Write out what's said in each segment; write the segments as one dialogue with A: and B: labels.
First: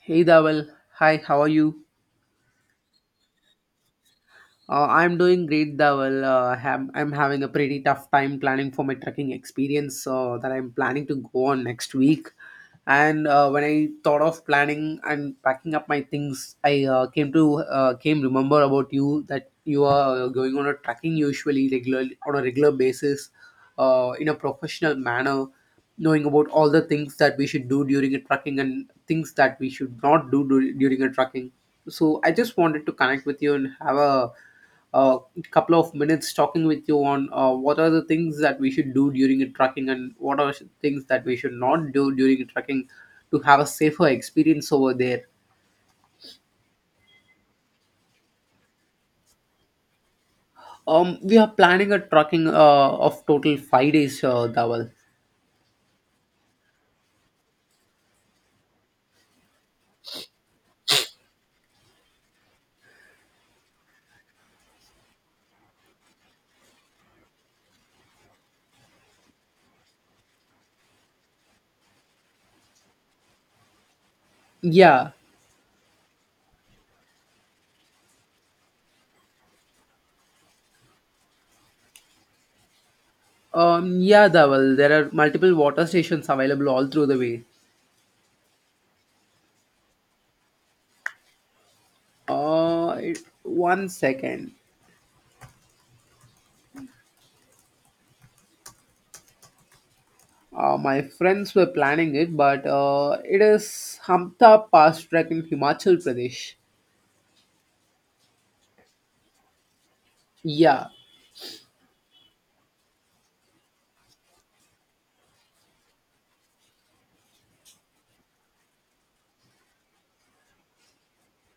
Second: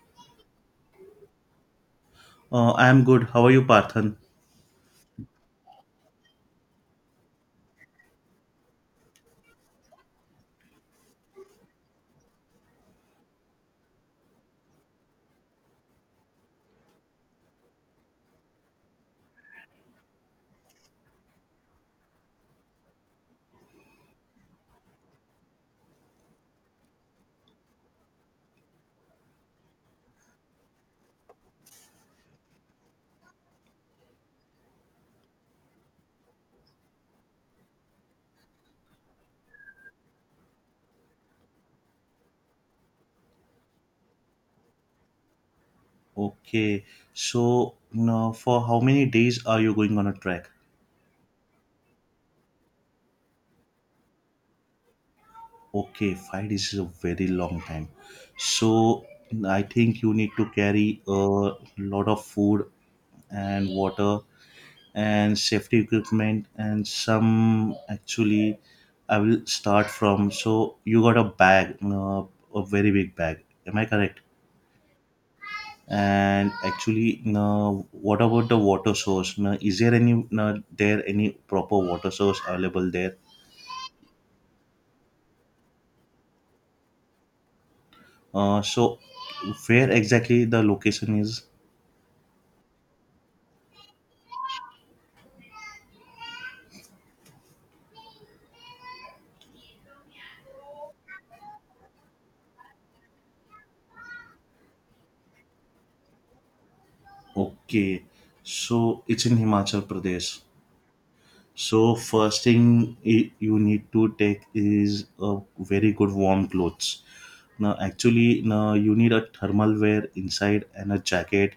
A: Hey Dawal, hi, how are you?
B: I am good. How are you, Parthan?
A: I'm doing great, Dawal. I'm having a pretty tough time planning for my trekking experience that I'm planning to go on next week. And when I thought of planning and packing up my things, I came to came remember about you that you are going on a trekking usually regularly on a regular basis, in a professional manner, knowing about all the things that we should do during a trucking and things that we should not do during a trucking. So I just wanted to connect with you and have a couple of minutes talking with you on what are the things that we should do during a trucking and what are things that we should not do during a trucking to have a safer experience over there.
B: Okay. So, now for how many days are you going on a trek?
A: We are planning a trucking of total 5 days, Dawal.
B: Okay, 5 days is a very long time. So, I think you need to carry a lot of food and water and safety equipment and some actually I will start from. So, you got a bag, a very big bag. Am I correct?
A: Yeah,
B: And actually, now what about the water source? Now, is there any now, there any proper water source available there?
A: yeah, Dawal. There are multiple water stations available all through the way.
B: So where exactly the location is?
A: One second. My friends were planning it, but it is Hamta Pass trek in Himachal Pradesh.
B: Okay, so it's in Himachal Pradesh.
A: Yeah.
B: So first thing you need to take is a very good warm clothes. Now actually now you need a thermal wear inside and a jacket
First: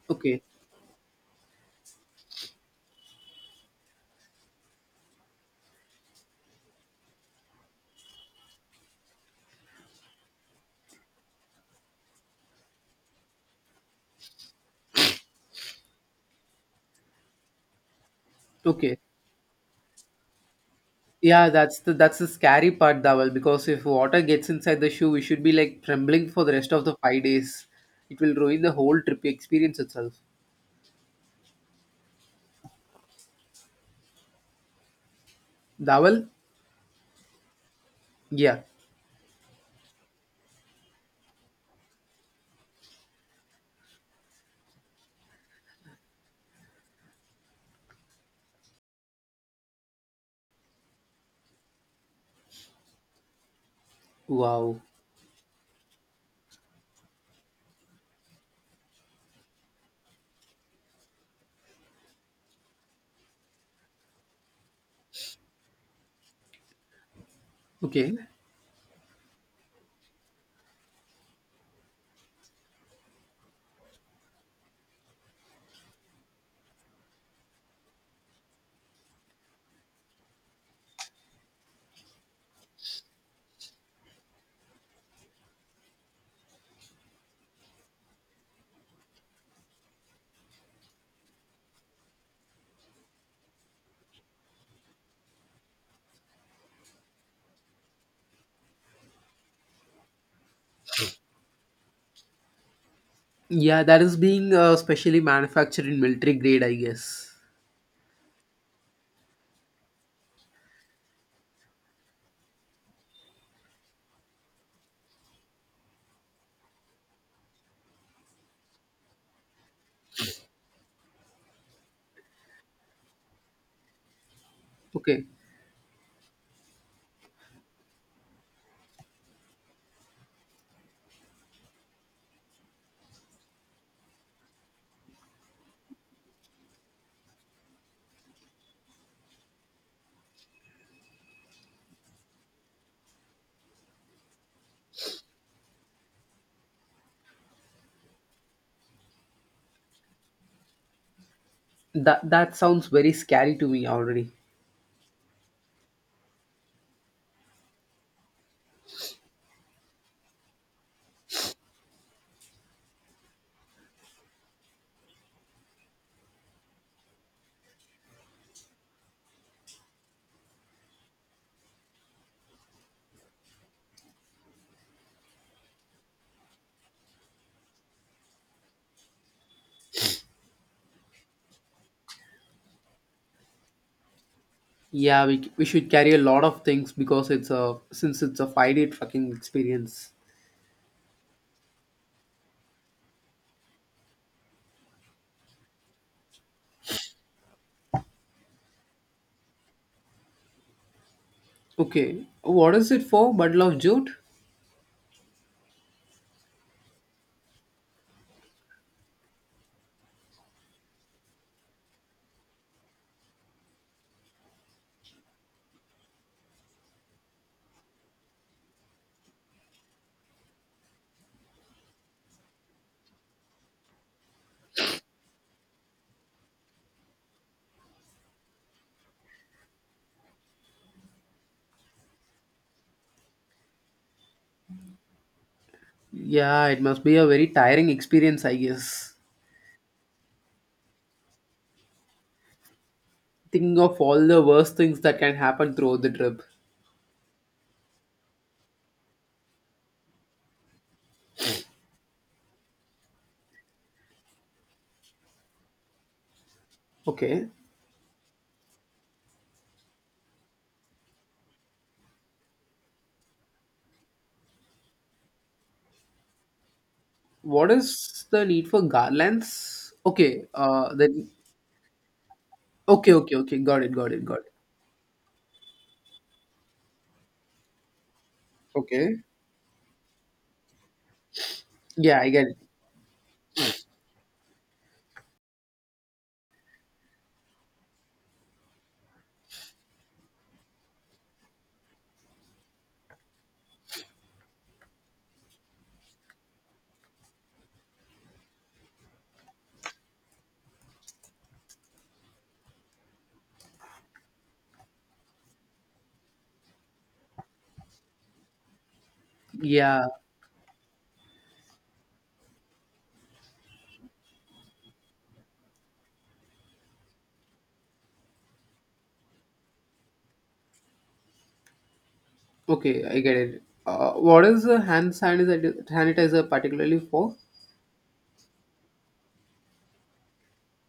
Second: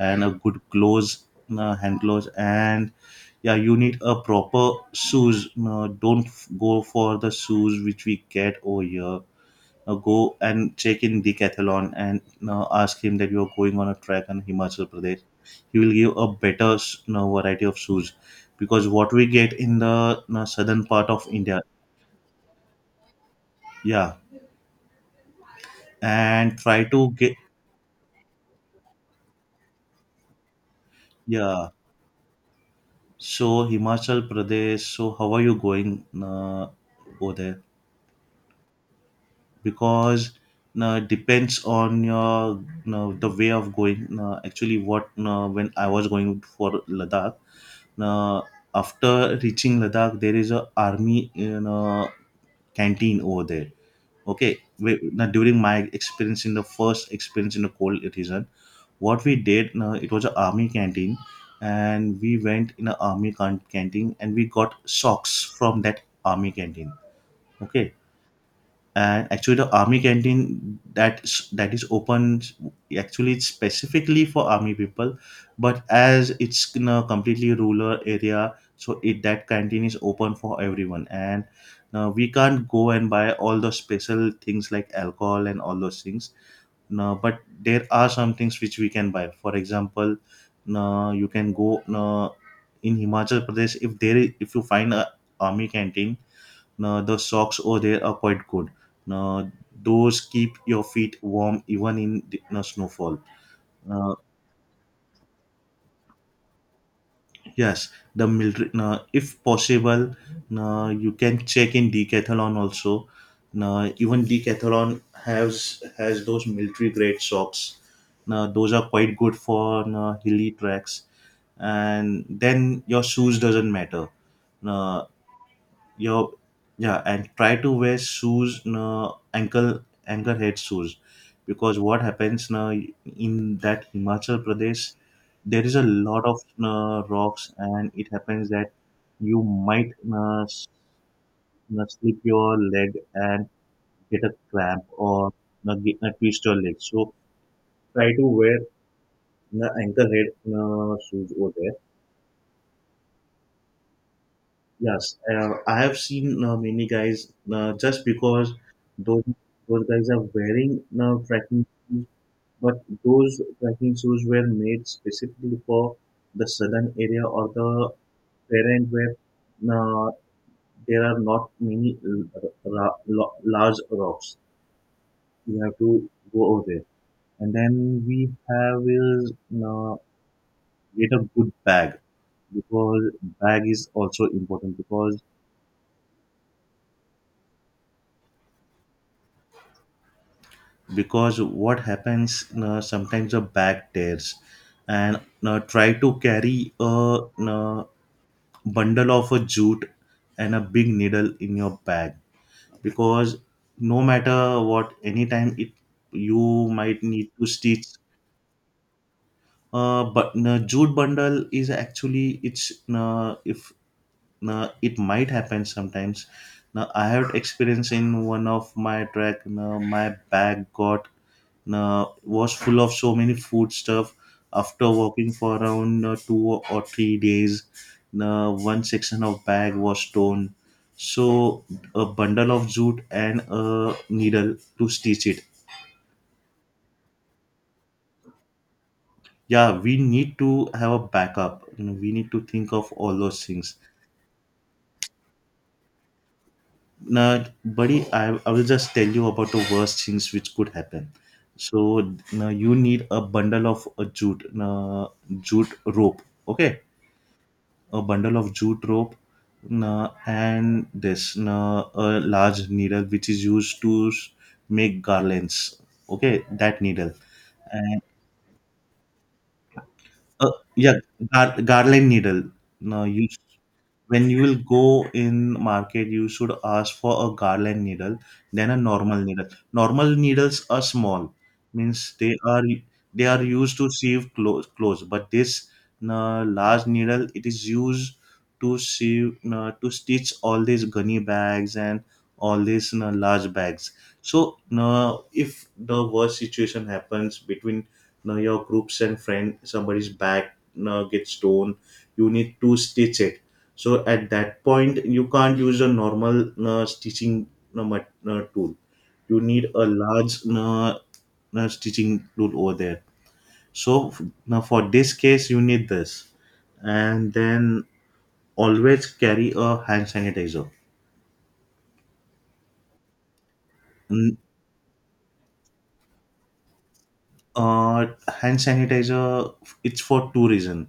B: and a
A: Okay.
B: good gloves, hand gloves, and yeah, you need a proper shoes. Don't go for the shoes which we get over here. Go and check in Decathlon and ask him that you are going on a trek in Himachal Pradesh. He will give a better variety of shoes because
A: Okay.
B: what we get in the southern part of
A: Yeah,
B: India,
A: that's the scary part, Dawal, because if
B: yeah,
A: water gets inside the shoe, we should be like trembling for the
B: and
A: rest of
B: try
A: the
B: to
A: five
B: get
A: days. It will ruin the whole trip experience itself.
B: yeah. So Himachal Pradesh. So how are you going
A: Dawal?
B: over there?
A: Yeah.
B: Because depends on your the way of going, actually what, when I was going for Ladakh, uh, after reaching Ladakh there is a army canteen over there. Okay,
A: Wow.
B: we, now during my experience in the first experience in the cold region, what we did, it was an army canteen, and we went in an army canteen and we got socks from that army canteen. Okay.
A: Okay.
B: And actually the army canteen that is open, actually it's specifically for army people, but as it's in a completely rural area so it that canteen is open for everyone. And now we can't go and buy all the special things like alcohol and all those things. No, but there are some things which we can buy, for example. No, you can go. No, in Himachal Pradesh, if there is, if you find a army canteen, now the socks over there are quite good. Now, those keep your feet warm even in the, now, snowfall.
A: Yeah, that
B: Uh,
A: is being specially manufactured in military grade, I guess.
B: yes, the military. Now, if possible, now, you can check in Decathlon also. Now, even Decathlon has those military grade socks. Now, those are quite good for now, hilly tracks. And then your shoes doesn't matter. Now,
A: Okay.
B: your, yeah, and try to wear shoes no ankle head shoes, because what happens now, in that Himachal Pradesh there is a lot of rocks and it happens that you might uh, s- slip your leg and get a cramp or get, twist your leg. So try to wear the ankle head shoes over there.
A: That that sounds very scary to me already.
B: Yes, I have seen many guys, just because those those guys are wearing trekking shoes, but those trekking shoes were made specifically for the southern area or the terrain where uh, there are not many large rocks. You have to go over there, and then we have is, get a good bag, because bag is also important, because
A: Yeah, we should carry a lot of things because it's a since it's a 5 day trucking experience.
B: because what happens, sometimes a bag tears, and try to carry a bundle of a jute and a big needle in your bag,
A: Okay, what is it for?
B: because
A: Bundle of
B: no
A: jute?
B: matter what, anytime it, you might need to stitch, but jute bundle is actually it's, if, it might happen sometimes. Now I have experience in one of my track, my bag got, was full of so many food stuff. After walking for around 2 or 3 days, one section of bag was torn. So a bundle of jute and a needle to stitch it.
A: Yeah, it must be a very tiring experience, I guess.
B: Yeah, we need to have a backup, we need to think of all those things.
A: Think of all the worst things that can happen throughout the trip.
B: Now buddy, I will just tell you about the worst things which could happen. So now you need a bundle of a jute, jute rope. Okay.
A: Okay,
B: A bundle of jute rope, na, and this na, a large needle which is used to make garlands. Okay, that needle.
A: what
B: And
A: is the need for garlands? Okay,
B: uh, yeah,
A: then
B: garland needle now
A: okay, okay,
B: used.
A: okay, got it, got it,
B: When
A: got
B: you
A: it.
B: will go in market you should ask for a garland needle than a normal
A: Okay,
B: needle. Normal needles are small, means
A: yeah, I
B: they
A: get it.
B: are they are used to sieve clothes, clothes, but this large needle it is used to sieve, to stitch all these gunny bags and all these large bags. So if the worst situation happens between your groups and friend somebody's bag gets torn, you need to stitch it. So at that point you can't use a normal stitching tool. You need a
A: Yeah.
B: large stitching tool over there. So now for this case you need this. And then always carry a hand sanitizer.
A: Okay, I get it.
B: Mm,
A: What is a sanitizer particularly for?
B: uh, Hand sanitizer, it's for two reasons.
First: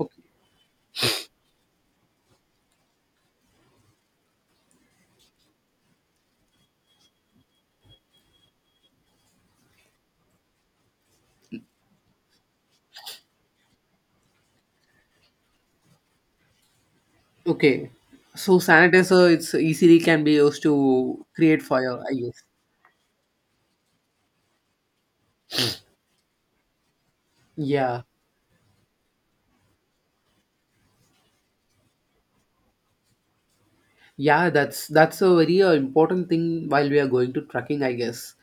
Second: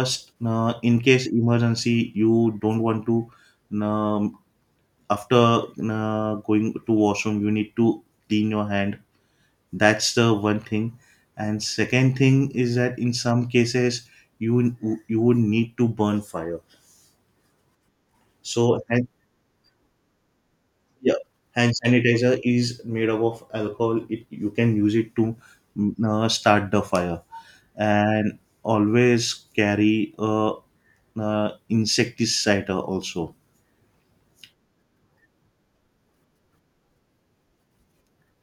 A: Okay.
B: in case emergency you don't want to, um, after going to washroom you need to clean your hand. That's the one thing. And second thing is that in some cases you you would need to burn fire.
A: Okay. So
B: So and,
A: sanitizer, it's easily can be used
B: yeah,
A: to create
B: hand
A: fire, I
B: sanitizer
A: guess.
B: is made up of alcohol. It, you can use it to start the fire.
A: Yeah.
B: And always carry a, insecticide also.
A: Yeah, that's a very important thing while we are going to trekking, I guess.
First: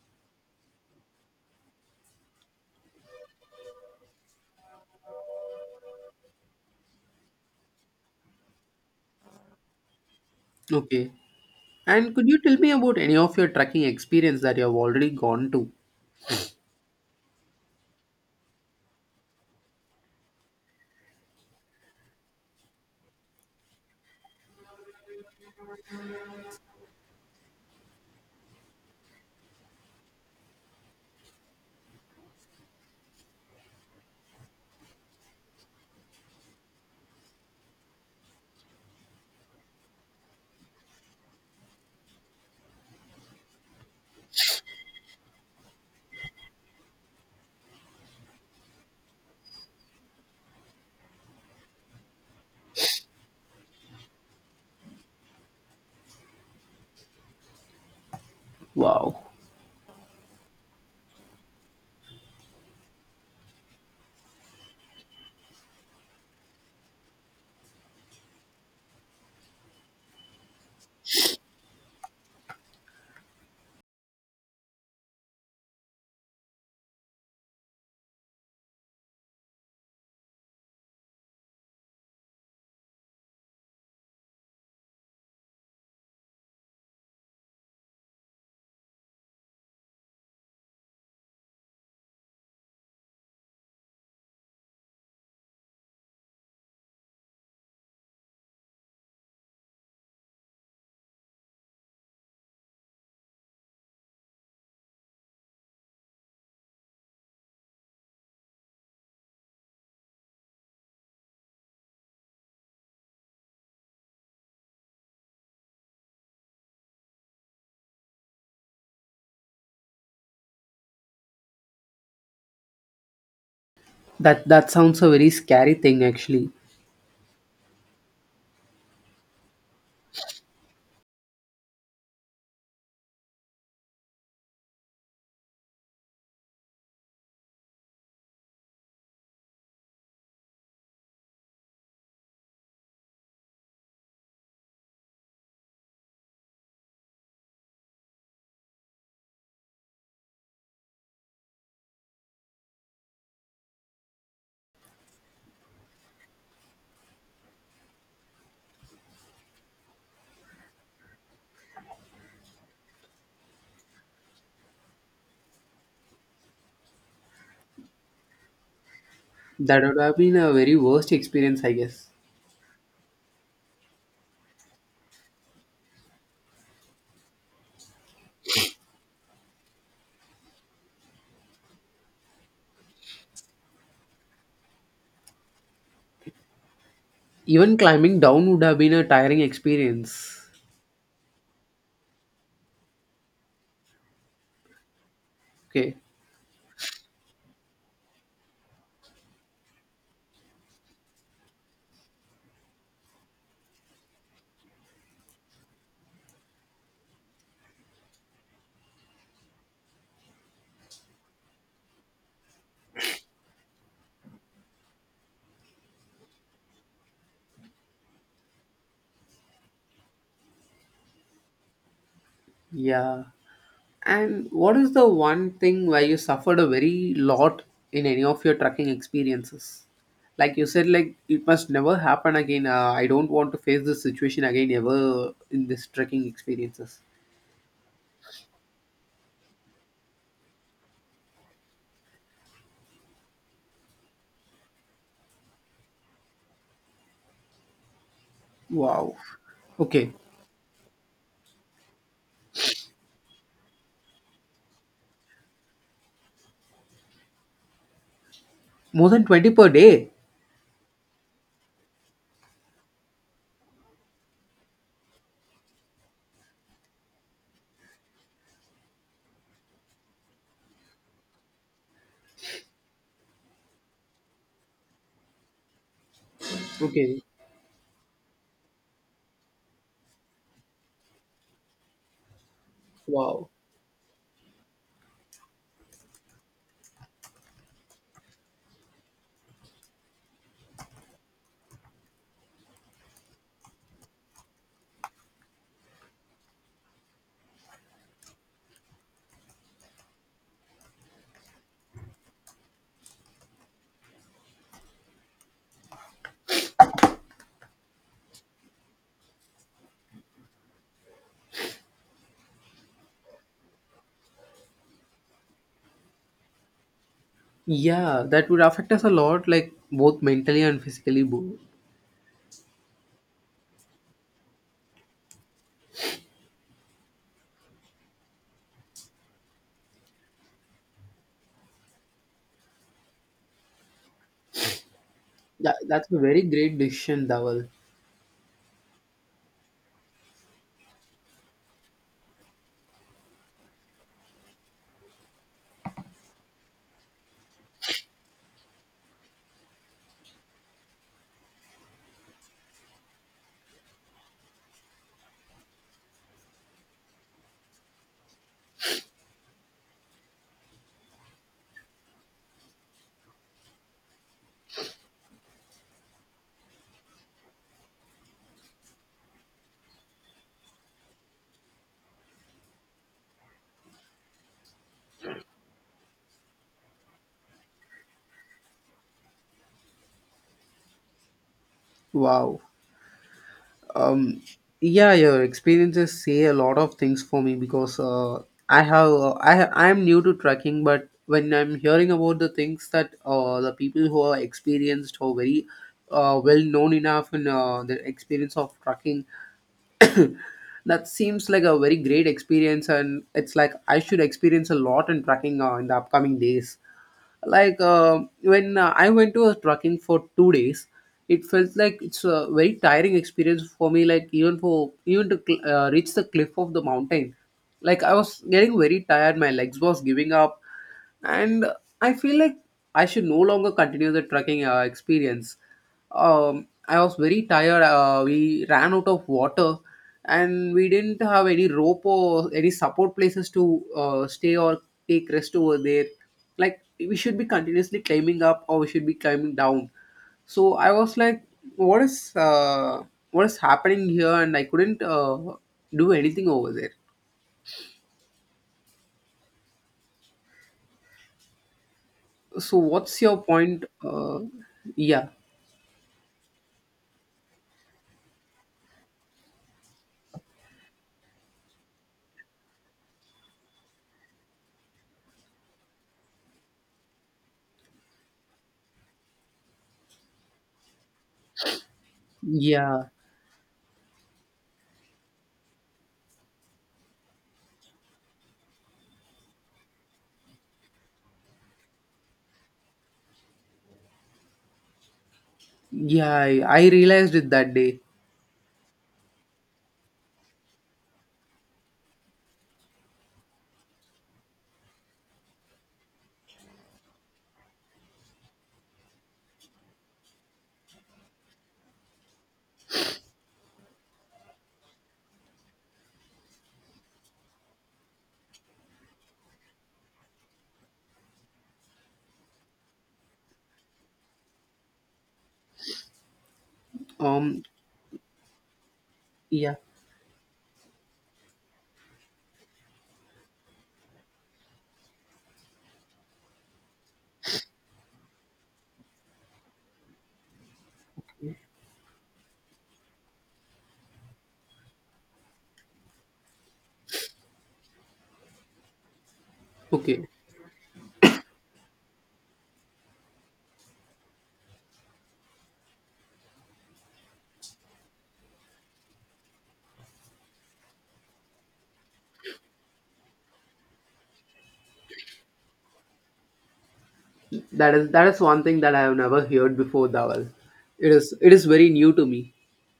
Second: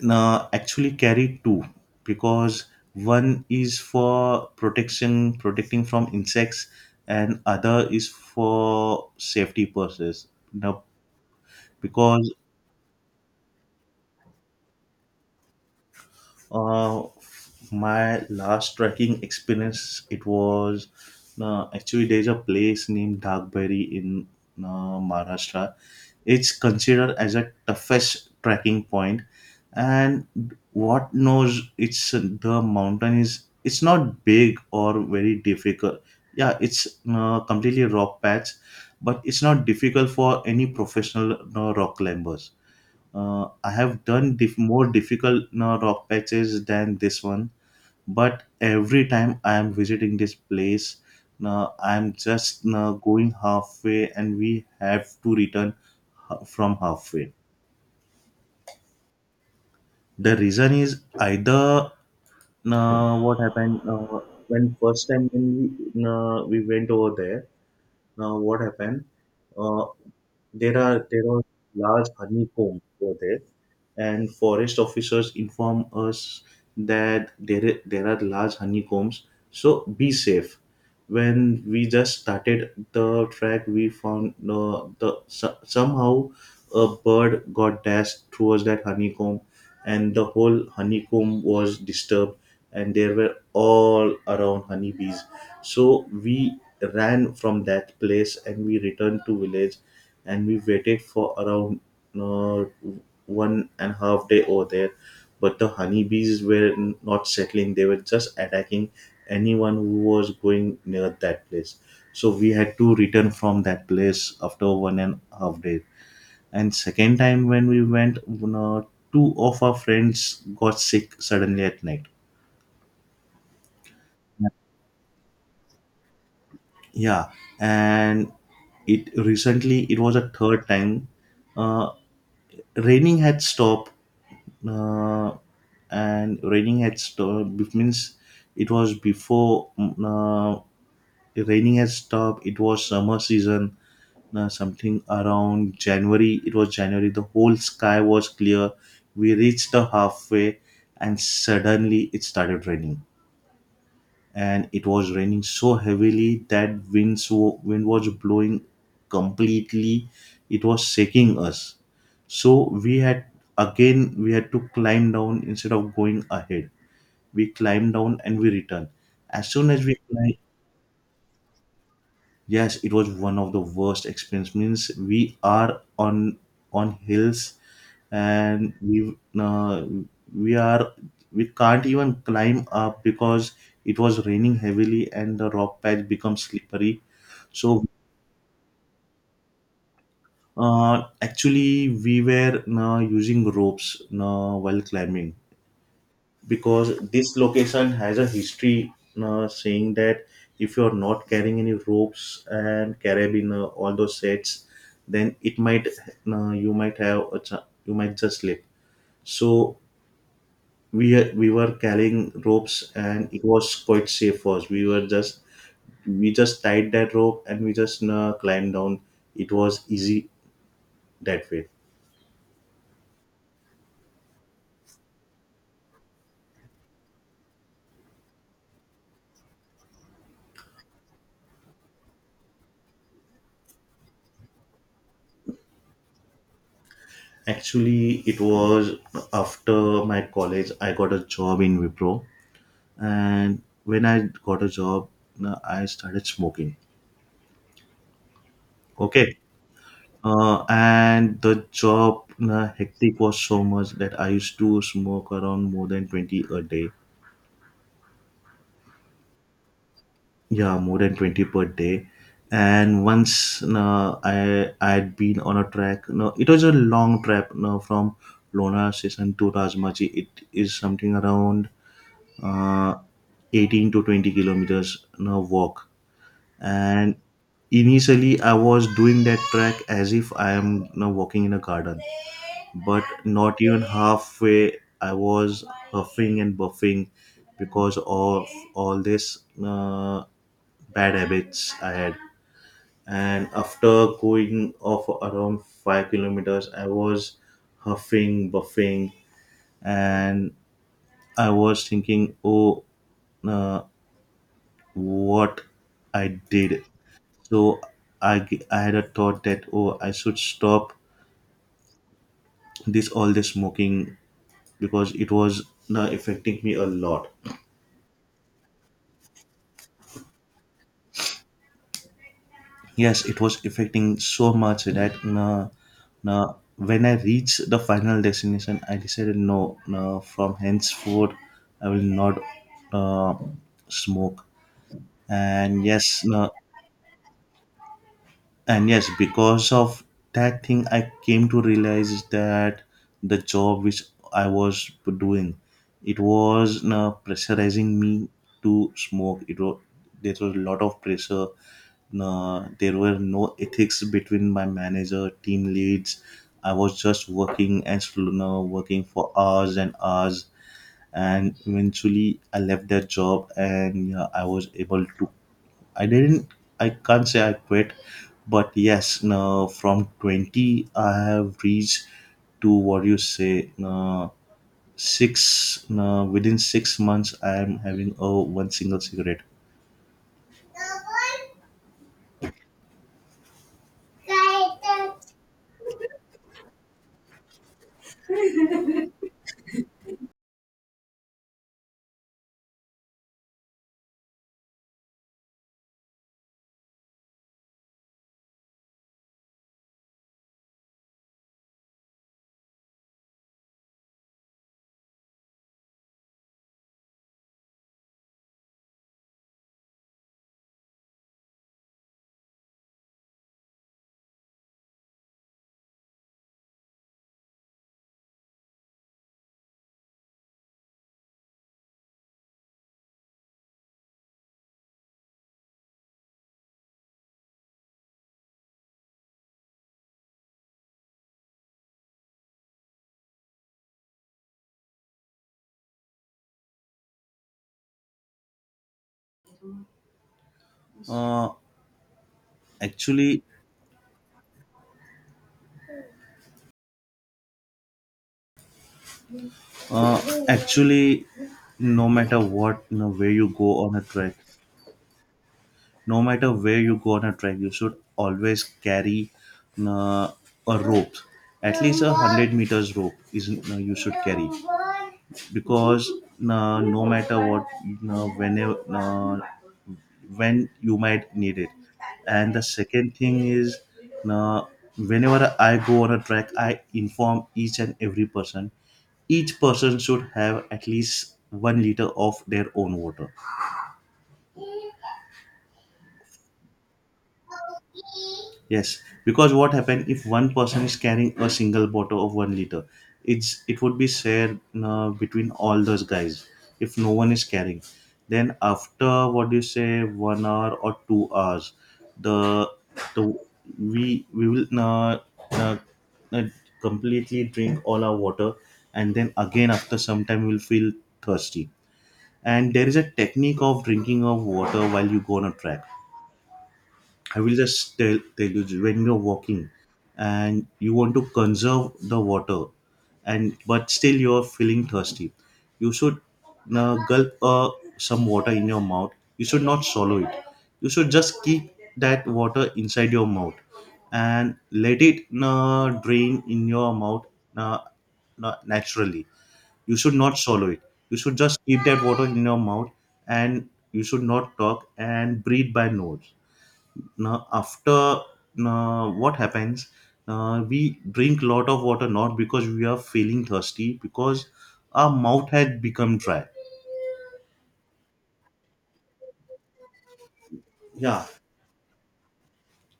B: Now, actually carry two, because one is for protection, protecting from insects, and other is for safety purposes. Now,
A: Okay. And could
B: because
A: you tell me about any of your trekking experience that you have already gone to?
B: uh, my last trekking experience, it was, actually there's a place named Dagberry in Maharashtra. It's considered as a toughest trekking point, and what knows it's the mountain is it's not big or very difficult. Yeah, it's completely rock patch, but it's not difficult for any professional rock climbers. I have done more difficult rock patches than this one, but every time I am visiting this place, I'm just going halfway, and we have to return from halfway.
A: Wow.
B: The reason is either, what happened, when first time when we went over there. What happened? Uh, there are large honeycomb over there, and forest officers inform us that there are large honeycombs. So be safe. When we just started the track, we found the somehow a bird got dashed towards that honeycomb, and the whole honeycomb was disturbed and there were all around honeybees. So we ran from that place and we returned to village, and we waited for around uh, 1.5 day over there, but the honeybees were not settling, they were just attacking anyone who was going near that place. So we had to return from that place after 1.5 day. And second time when we went, two of our friends got sick suddenly at night.
A: That that sounds a very scary thing actually.
B: Yeah, and it, recently it was a third time. uh, Raining had stopped, uh, and raining had stopped means it was before the raining had stopped, it was summer season, something around January, it was January, the whole sky was clear. We reached the halfway and suddenly it started raining, and it was raining so heavily that winds wind was blowing completely, it was shaking us. So we had, again we had to climb down instead of going ahead. We climbed down and we returned as soon
A: That
B: as we
A: would have been
B: climbed.
A: a very worst experience, I guess.
B: Yes, it was one of the worst experience. Means we are on hills and we, we are, we can't even climb up because it was raining heavily and the rock patch become slippery.
A: Even
B: So
A: climbing down would have been a tiring experience.
B: actually we were using ropes while climbing.
A: Okay.
B: Because this location has a history, saying that if you're not carrying any ropes and carabiner, all those sets, then it might you might have a ch- you might just slip. So we we were carrying ropes, and it was quite safe for us. We just tied that rope and we just climbed down. It was easy that way.
A: Yeah. And what is the one thing where you suffered a very lot in any of your trekking experiences? Like you said, like it must never happen again. I don't want to face this situation again ever in this trekking experiences.
B: Actually, it was after my college I got a job in Wipro. And when I got a job, I started smoking.
A: Wow.
B: Okay.
A: Okay.
B: And the job, hectic was so much that I used to smoke around more than 20 a day.
A: More than 20 per day.
B: Yeah, more than 20 per day. And once, I had been on a track, no, it was a long trip, no, from Lona station to Rajmachi. It is something around uh, 18 to 20 kilometers, no, walk. And
A: Okay.
B: initially I was doing that track as if I am now walking in a garden. But
A: Wow.
B: not even halfway I was huffing and buffing because of all this uh, bad habits I had. And after going off around 5 kilometers I was huffing buffing. And I was thinking, oh, uh, what I did. So I had a thought that, oh, I should stop this, all this smoking, because it was na affecting me a lot.
A: Yeah, that would affect us a lot, like both mentally and physically. Both.
B: Yes, it was affecting so much that na na when I reached the final destination, I decided, no, no, from henceforth I will not uh, smoke.
A: Yeah,
B: And
A: that's a
B: yes,
A: very
B: no,
A: great decision, Dawal.
B: and yes because of that thing I came to realize that the job which I was doing, it was pressurizing me to smoke. It was There was a lot of pressure. There were no ethics between my manager, team leads. I was just working and working for hours and hours. And eventually I left that job, and yeah, I was able to. I didn't. I can't say I quit, but yes, no, from 20 I have reached to, what you say, no, six. No, within 6 months I am having a one single cigarette.
A: Wow. Um, yeah, your experiences say a lot of things for me because I have I ha- I am new to trekking, but when I'm hearing about the things that the people who are experienced or very well known enough in the experience of trekking, that seems like a very great experience, and it's like I should experience a lot in trekking in the upcoming days, like when I went to a trekking for 2 days. It felt like it's a very tiring experience for me, like even for even to reach the cliff of the mountain, like I was getting very tired, my legs was giving up, and I feel like I should no longer continue the trekking experience. I was very tired. We ran out of water, and we didn't have any rope or any support places to stay or take rest over there, like we should be continuously climbing up or we should be climbing down. So I was like,
B: Uh,
A: what is uh,
B: actually,
A: what is happening here, and I couldn't do anything over there.
B: uh, actually, no matter
A: So
B: what, no,
A: what's
B: where
A: your
B: you
A: point?
B: go on a trek,
A: uh, yeah
B: no matter where you go on a trek, you should always carry uh, a rope. At least a 100 meters rope is you should carry, because no matter what, uh, whenever uh, when you might need it. And the
A: yeah
B: second thing is uh, whenever I go on a trek I inform each and every person: each person should have at least 1 liter of their own water.
A: yeah, I realized it that day.
B: Yes, because what happen if one person is carrying a single bottle of 1 liter? It would be shared, between all those guys. If no one is carrying, then after, what do you say, 1 hour or 2 hours, the the we will uh, uh, completely drink all our water. And then again after some time we'll feel thirsty. And there is a technique of drinking of water while you go on a track. I will
A: um
B: just tell you, when you're walking
A: yeah.
B: and you want to conserve the water and but still you're feeling thirsty, you should gulp some water in your mouth. You should not swallow it. You should just keep that water inside your mouth and let it drain in your mouth, uh, naturally. You should
A: Okay,
B: not swallow it. You should just keep that water in your mouth and you should not talk and breathe by nose. now after Now, what happens, we drink lot of water, not because we are feeling thirsty, because our mouth had become dry.
A: that is one thing that I have never heard before, Dawal. It
B: Yeah.
A: is it is very new to me.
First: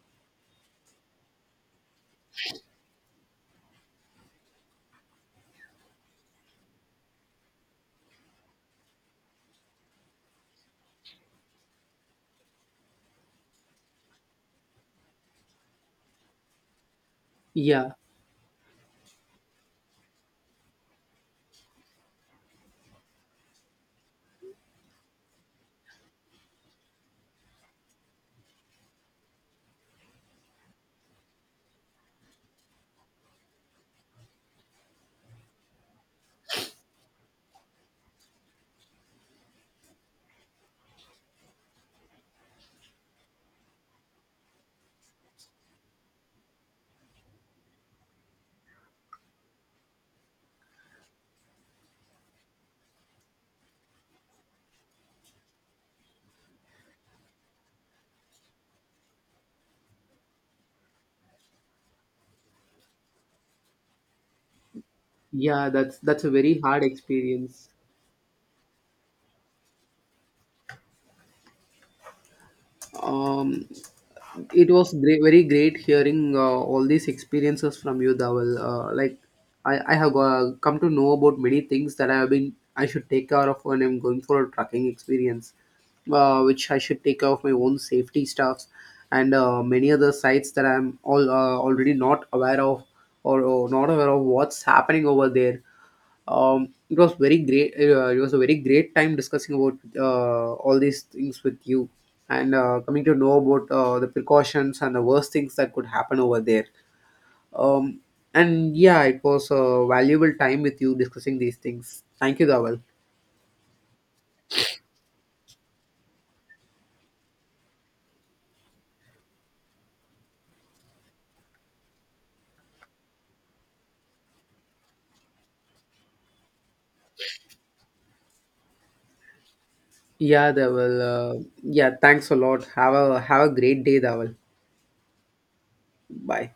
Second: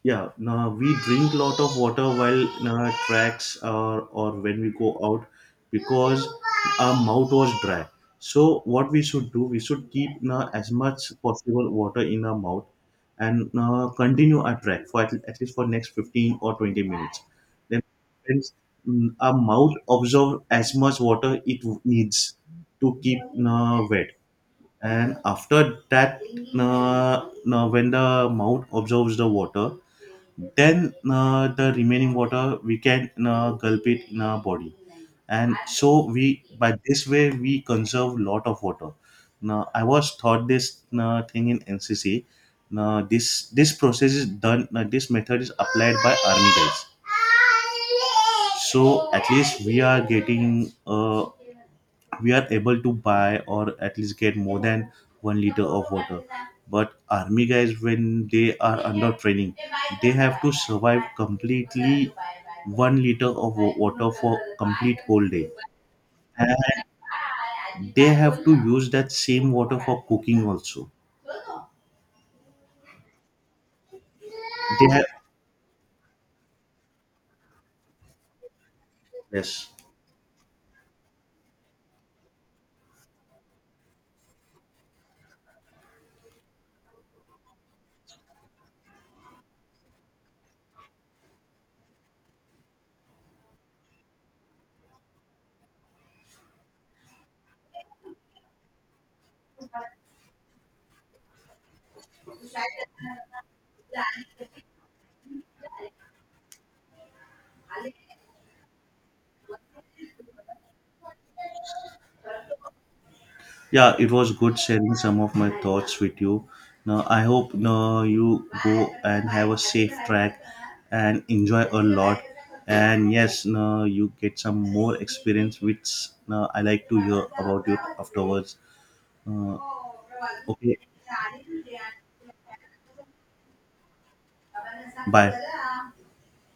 B: Yeah, now we drink lot of water while tracks, or when we go out, because our mouth was dry. So what we should do, we should keep as much possible water in our mouth and continue our track for at least for next 15 or 20 minutes. Then
A: Yeah,
B: hence, our mouth absorb as much water it needs to keep wet. And after that, when the mouth absorbs the water, then the remaining water we can gulp it in our body. And so we, by this way, we conserve lot of water. Now I was taught this thing in NCC. Now, this process is done, this method is applied by army guys. So at least we are able to buy or at least get more than 1 liter of water. But army guys, when they are under training, they have to survive completely 1 liter of water for complete whole day.
A: yeah, that's a very hard experience.
B: And they have to use that same water for cooking also.
A: Um, it was
B: They have
A: great, very great hearing all these experiences from you, Dawal. Like
B: Yes.
A: I have come to know about many things that I have been I should take care of when I'm going for a trucking experience, which I should take care of my own safety stuffs and many other sites that I'm all already not aware of or not aware of what's happening over there. It was very great. It was a very great time discussing about all these things with you, and coming to know about the precautions and the worst things that could happen over there. Um, and yeah, it was a valuable time with you discussing these things. Thank you, Dawal.
B: Yeah, it was good sharing some of my thoughts with you. Now, I hope now you go and have a safe track and enjoy a lot. And yes, now you get some more experience, which now I like to hear about it afterwards. Uh,
A: Yeah,
B: okay,
A: Dawal. Yeah, thanks a lot. Have a great day, Dawal.
B: bye.
A: Bye.